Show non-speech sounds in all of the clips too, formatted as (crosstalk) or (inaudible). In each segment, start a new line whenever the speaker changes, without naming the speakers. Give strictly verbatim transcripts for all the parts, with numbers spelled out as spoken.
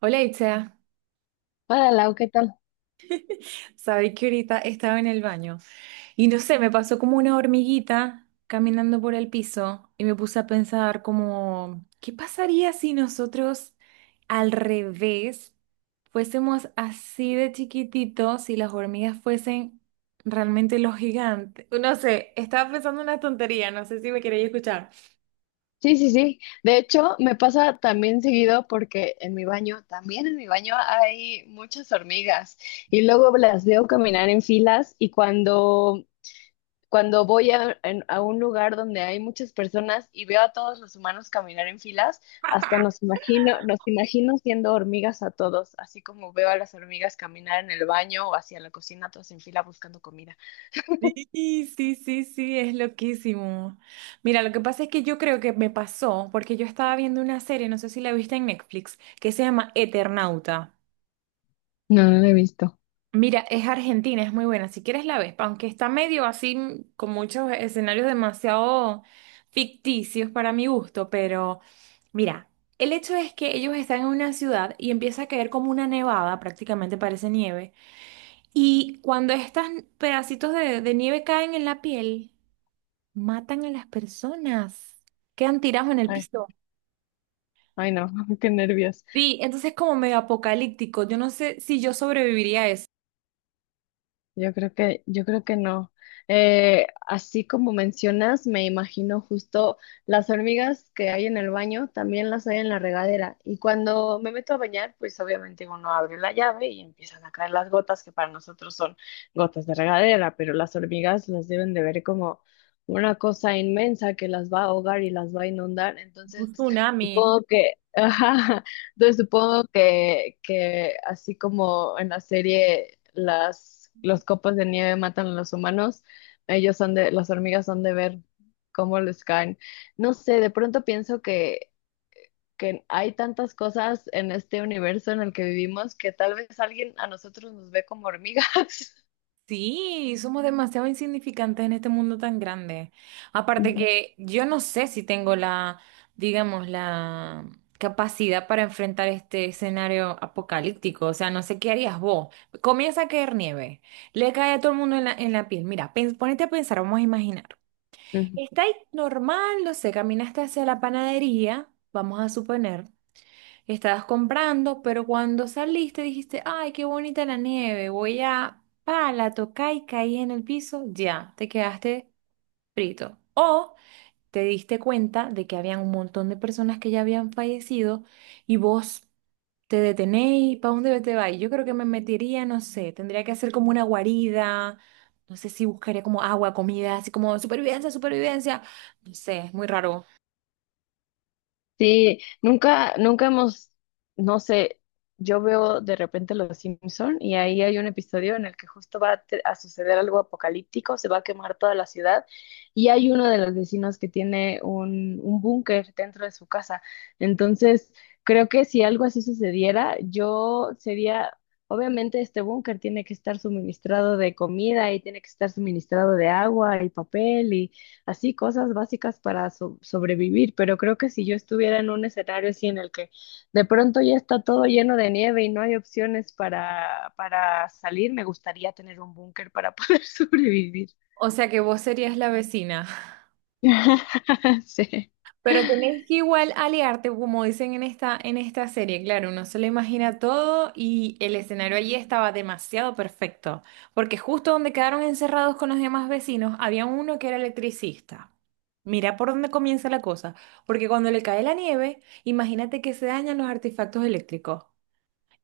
Hola Itza,
Hola, Lau, ¿qué tal?
sabéis que ahorita estaba en el baño y no sé, me pasó como una hormiguita caminando por el piso y me puse a pensar como, ¿qué pasaría si nosotros al revés fuésemos así de chiquititos si las hormigas fuesen realmente los gigantes? No sé, estaba pensando una tontería, no sé si me queréis escuchar.
Sí, sí, sí. De hecho, me pasa también seguido porque en mi baño, también en mi baño hay muchas hormigas y luego las veo caminar en filas y cuando, cuando voy a, en- a un lugar donde hay muchas personas y veo a todos los humanos caminar en filas, hasta nos imagino, nos imagino siendo hormigas a todos, así como veo a las hormigas caminar en el baño o hacia la cocina, todas en fila buscando comida.
Sí, sí, sí, sí, es loquísimo. Mira, lo que pasa es que yo creo que me pasó, porque yo estaba viendo una serie, no sé si la viste en Netflix, que se llama Eternauta.
No, no lo he visto.
Mira, es argentina, es muy buena, si quieres la ves, aunque está medio así, mm, con muchos escenarios demasiado ficticios para mi gusto, pero mira, el hecho es que ellos están en una ciudad y empieza a caer como una nevada, prácticamente parece nieve, y cuando estos pedacitos de de nieve caen en la piel, Matan a las personas. Quedan tirados en el
Ay,
piso.
ay, no, (laughs) qué nervios.
Sí, entonces es como medio apocalíptico. Yo no sé si yo sobreviviría a eso.
Yo creo que, yo creo que no. Eh, así como mencionas, me imagino justo las hormigas que hay en el baño, también las hay en la regadera. Y cuando me meto a bañar, pues obviamente uno abre la llave y empiezan a caer las gotas, que para nosotros son gotas de regadera, pero las hormigas las deben de ver como una cosa inmensa que las va a ahogar y las va a inundar.
Un
Entonces,
tsunami.
supongo que, (laughs) Entonces supongo que, que así como en la serie las los copos de nieve matan a los humanos, ellos son de, las hormigas son de ver cómo les caen. No sé, de pronto pienso que, que hay tantas cosas en este universo en el que vivimos que tal vez alguien a nosotros nos ve como hormigas.
Sí, somos demasiado insignificantes en este mundo tan grande.
(laughs)
Aparte
Ujú.
que yo no sé si tengo la, digamos, la capacidad para enfrentar este escenario apocalíptico. O sea, no sé qué harías vos. Comienza a caer nieve. Le cae a todo el mundo en la, en la piel. Mira, pens- ponete a pensar, vamos a imaginar.
Ujú.
Está ahí normal, no sé, caminaste hacia la panadería, vamos a suponer, estabas comprando, pero cuando saliste dijiste, ay, qué bonita la nieve, voy a, pa, la toqué y caí en el piso, ya, te quedaste frito. O te diste cuenta de que habían un montón de personas que ya habían fallecido y vos te detenés, ¿para dónde te vas? Yo creo que me metería, no sé, tendría que hacer como una guarida, no sé si buscaría como agua, comida, así como supervivencia, supervivencia, no sé, es muy raro.
Sí, nunca, nunca hemos, no sé, yo veo de repente Los Simpson y ahí hay un episodio en el que justo va a, te- a suceder algo apocalíptico, se va a quemar toda la ciudad y hay uno de los vecinos que tiene un, un búnker dentro de su casa. Entonces, creo que si algo así sucediera, yo sería, obviamente este búnker tiene que estar suministrado de comida y tiene que estar suministrado de agua y papel así cosas básicas para so- sobrevivir, pero creo que si yo estuviera en un escenario así en el que de pronto ya está todo lleno de nieve y no hay opciones para, para salir, me gustaría tener un búnker para poder (laughs) sobrevivir.
O sea que vos serías la vecina.
(laughs) Sí,
Pero tenés que igual aliarte, como dicen en esta, en esta serie, claro, uno se lo imagina todo y el escenario allí estaba demasiado perfecto, porque justo donde quedaron encerrados con los demás vecinos, había uno que era electricista. Mira por dónde comienza la cosa, porque cuando le cae la nieve, imagínate que se dañan los artefactos eléctricos.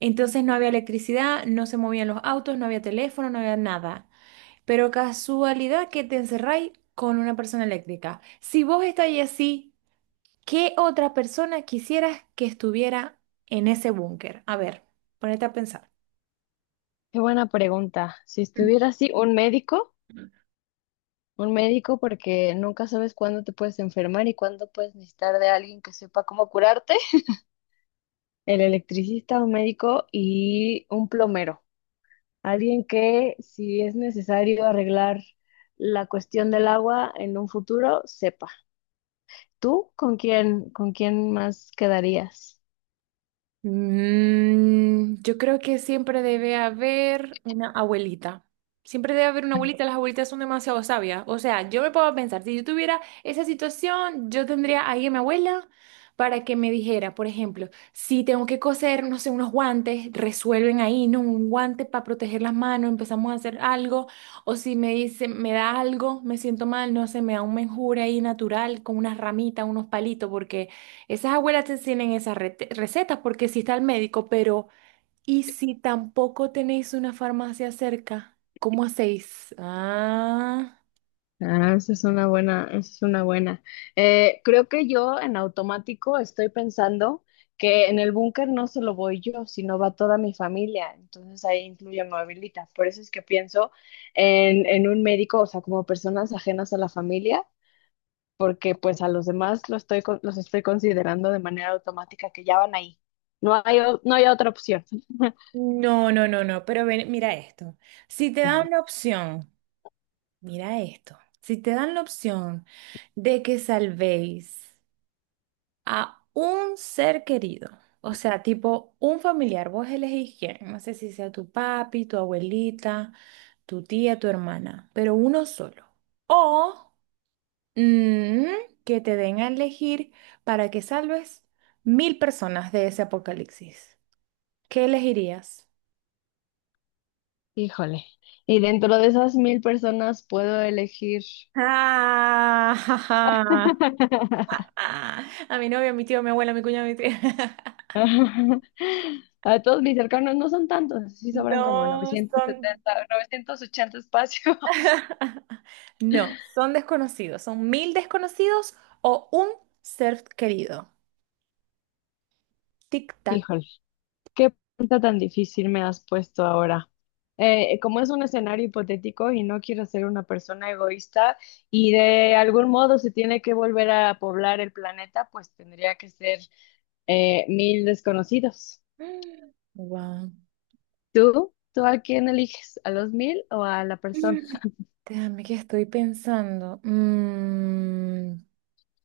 Entonces no había electricidad, no se movían los autos, no había teléfono, no había nada. Pero casualidad que te encerráis con una persona eléctrica. Si vos estáis así... ¿Qué otra persona quisieras que estuviera en ese búnker? A ver, ponete a pensar.
qué buena pregunta. Si estuviera así, un médico, un médico porque nunca sabes cuándo te puedes enfermar y cuándo puedes necesitar de alguien que sepa cómo curarte, el electricista, un médico y un plomero. Alguien que, si es necesario arreglar la cuestión del agua en un futuro, sepa. ¿Tú con quién, con quién más quedarías?
Mm, yo creo que siempre debe haber una abuelita. Siempre debe haber una abuelita. Las abuelitas son demasiado sabias. O sea, yo me puedo pensar, si yo tuviera esa situación, yo tendría ahí a mi abuela para que me dijera, por ejemplo, si tengo que coser, no sé, unos guantes, resuelven ahí, ¿no? Un guante para proteger las manos, empezamos a hacer algo. O si me dice, me da algo, me siento mal, no sé, me da un menjure ahí natural con unas ramitas, unos palitos, porque... Esas abuelas te enseñan esas rete- recetas porque si está el médico, pero ¿y si tampoco tenéis una farmacia cerca? ¿Cómo hacéis? Ah,
Ah, esa es una buena, esa es una buena. Eh, creo que yo en automático estoy pensando que en el búnker no solo voy yo, sino va toda mi familia. Entonces ahí incluye a mi abuelita. Por eso es que pienso en, en un médico, o sea, como personas ajenas a la familia porque pues a los demás los estoy, con- los estoy considerando de manera automática que ya van ahí. No hay, o- no hay otra opción.
No, no, no, no, pero ven, mira esto. Si te
Ajá.
dan la opción, mira esto. Si te dan la opción de que salvéis a un ser querido, o sea, tipo un familiar, vos elegís quién, no sé si sea tu papi, tu abuelita, tu tía, tu hermana, pero uno solo. O Mm, que te den a elegir para que salves mil personas de ese apocalipsis. ¿Qué elegirías?
Híjole. Y dentro de esas mil personas puedo elegir.
Ah, (laughs) ja, ja.
(laughs)
Ah, A mi novio, a mi tío, a mi abuela, a mi cuñado, a mi tía. (laughs)
A todos mis cercanos no son tantos, sí sobran como
No
novecientos
son.
setenta novecientos ochenta espacios. (laughs)
(laughs) No, son desconocidos. Son mil desconocidos o un ser querido. Tic-tac.
Híjole. Qué pregunta tan difícil me has puesto ahora. Eh, como es un escenario hipotético y no quiero ser una persona egoísta y de algún modo se tiene que volver a poblar el planeta, pues tendría que ser eh, mil desconocidos.
Wow.
¿Tú? ¿Tú a quién eliges? ¿A los mil o a la persona?
Déjame que estoy pensando. Mm.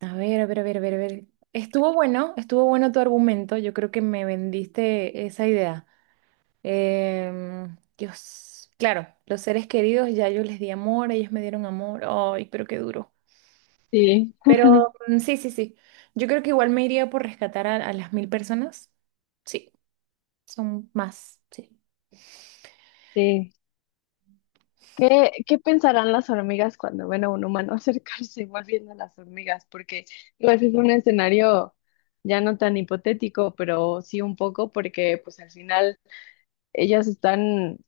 A ver, a ver, a ver, a ver, a ver. Estuvo bueno, estuvo bueno tu argumento. Yo creo que me vendiste esa idea. Em, Dios, claro, los seres queridos ya yo les di amor, ellos me dieron amor. Ay, pero qué duro.
Sí,
Pero mm, sí, sí, sí. Yo creo que igual me iría por rescatar a, a las mil personas. Sí, son más, sí.
sí. ¿Qué, qué pensarán las hormigas cuando ven a un humano (laughs) acercarse igual viendo a las hormigas? Porque igual es un escenario ya no tan hipotético, pero sí un poco, porque pues al final ellas están,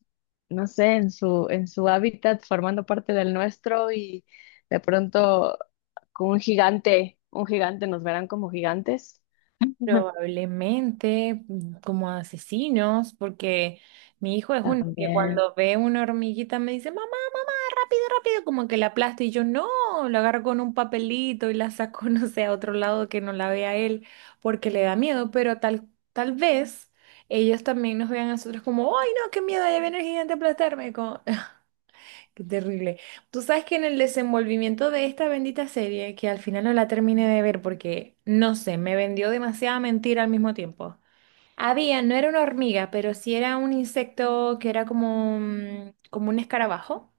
no sé, en su, en su hábitat formando parte del nuestro y de pronto con un gigante, un gigante nos verán como gigantes. (laughs)
Probablemente mm, como asesinos, porque mi hijo es uno que
También,
cuando ve una hormiguita me dice, mamá. rápido, rápido, como que la aplasta y yo no, la agarro con un papelito y la saco, (laughs) no sé, a otro lado que no la vea él, porque le da miedo, pero tal, tal vez ellos también nos vean a nosotros como, ay, no, qué miedo, ahí viene el gigante a aplastarme, como, (laughs) qué terrible. Tú sabes que en el desenvolvimiento de esta bendita serie, que al final no la terminé de ver porque, no sé, me vendió demasiada mentira al mismo tiempo. Había, no era una hormiga, pero sí era un insecto que era como, un- como un escarabajo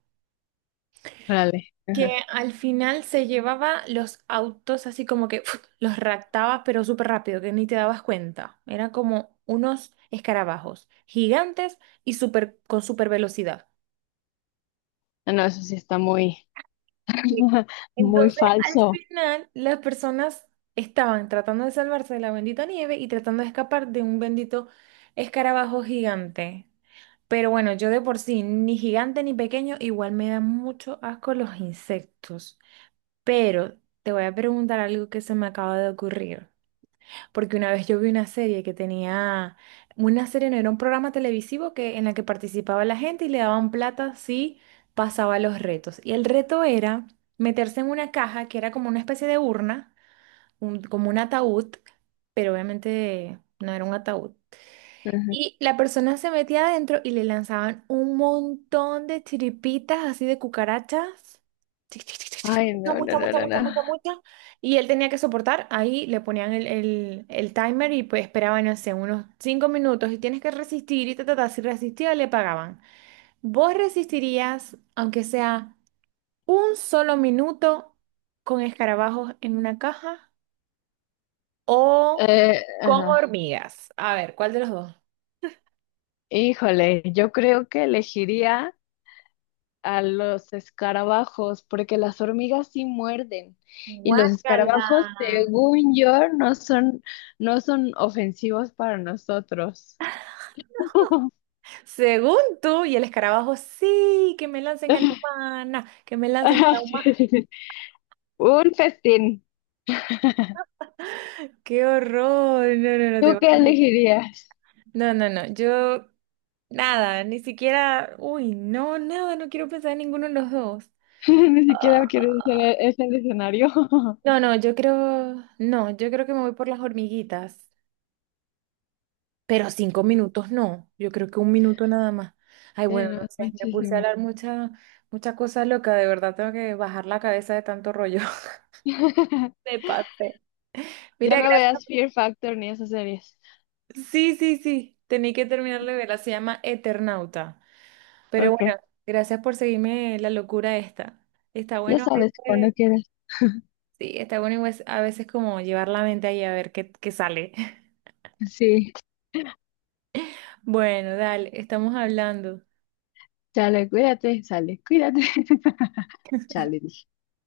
órale.
que
Ajá.
al final se llevaba los autos así como que ¡fuf! Los raptaba, pero súper rápido, que ni te dabas cuenta. Eran como unos escarabajos gigantes y súper, con súper velocidad.
Ah, no, eso sí está muy,
Sí.
(laughs) muy
Entonces, al
falso.
final, las personas estaban tratando de salvarse de la bendita nieve y tratando de escapar de un bendito escarabajo gigante. Pero bueno, yo de por sí, ni gigante ni pequeño, igual me dan mucho asco los insectos. Pero te voy a preguntar algo que se me acaba de ocurrir. Porque una vez yo vi una serie que tenía, una serie no era un programa televisivo que, en la que participaba la gente y le daban plata si pasaba los retos. Y el reto era meterse en una caja que era como una especie de urna, un- como un ataúd, pero obviamente no era un ataúd.
Ajá.
Y la persona se metía adentro y le lanzaban un montón de chiripitas así de cucarachas. Tic, tic, tic, tic, tic.
Ay, no, no,
Mucha,
no,
mucha, mucha,
no,
mucha,
no.
mucha, mucha. Y él tenía que soportar. Ahí le ponían el, el- el timer y pues esperaban, no sé, unos cinco minutos y tienes que resistir y ta, ta, ta. Si resistía, le pagaban. ¿Vos resistirías, aunque sea un solo minuto, con escarabajos en una caja o
Eh,
con
ajá.
hormigas? A ver, ¿cuál de los dos?
Híjole, yo creo que elegiría a los escarabajos, porque las hormigas sí muerden. Y los
Guácala.
escarabajos, según yo, no son, no son ofensivos para nosotros. (laughs)
Según tú, y el escarabajo, sí, que me lancen a la humana, que me lancen
Ajá,
a la
sí.
humana.
sí, sí. Un festín.
¡Qué horror! No, no, no, te
¿Tú
vas
qué
a-
elegirías?
No, no, no, yo nada, ni siquiera, uy, no, nada, no quiero pensar en ninguno de los dos.
(laughs) Ni siquiera quiero ese, ese escenario. (laughs)
No, no, yo creo, no, yo creo que me voy por las hormiguitas, pero cinco minutos no, yo creo que un minuto nada más. Ay,
Sí,
bueno,
no,
no sé, me puse a
muchísimo.
hablar mucha, mucha cosa loca, de verdad tengo que bajar la cabeza de tanto rollo. (laughs)
(laughs)
Me pasé.
Ya
Mira,
no
gracias
veas Fear Factor ni esas series.
Sí, sí, sí, tenía que terminar de verla, se llama Eternauta. Pero
Ok,
bueno, gracias por seguirme la locura esta. Está
ya
bueno a
sabes
veces,
cuando quieras.
sí, está bueno a veces como llevar la mente ahí a ver qué, qué sale. (laughs)
Sí,
Bueno, dale, estamos hablando.
chale, cuídate, sale, cuídate. (laughs) Chale, dije.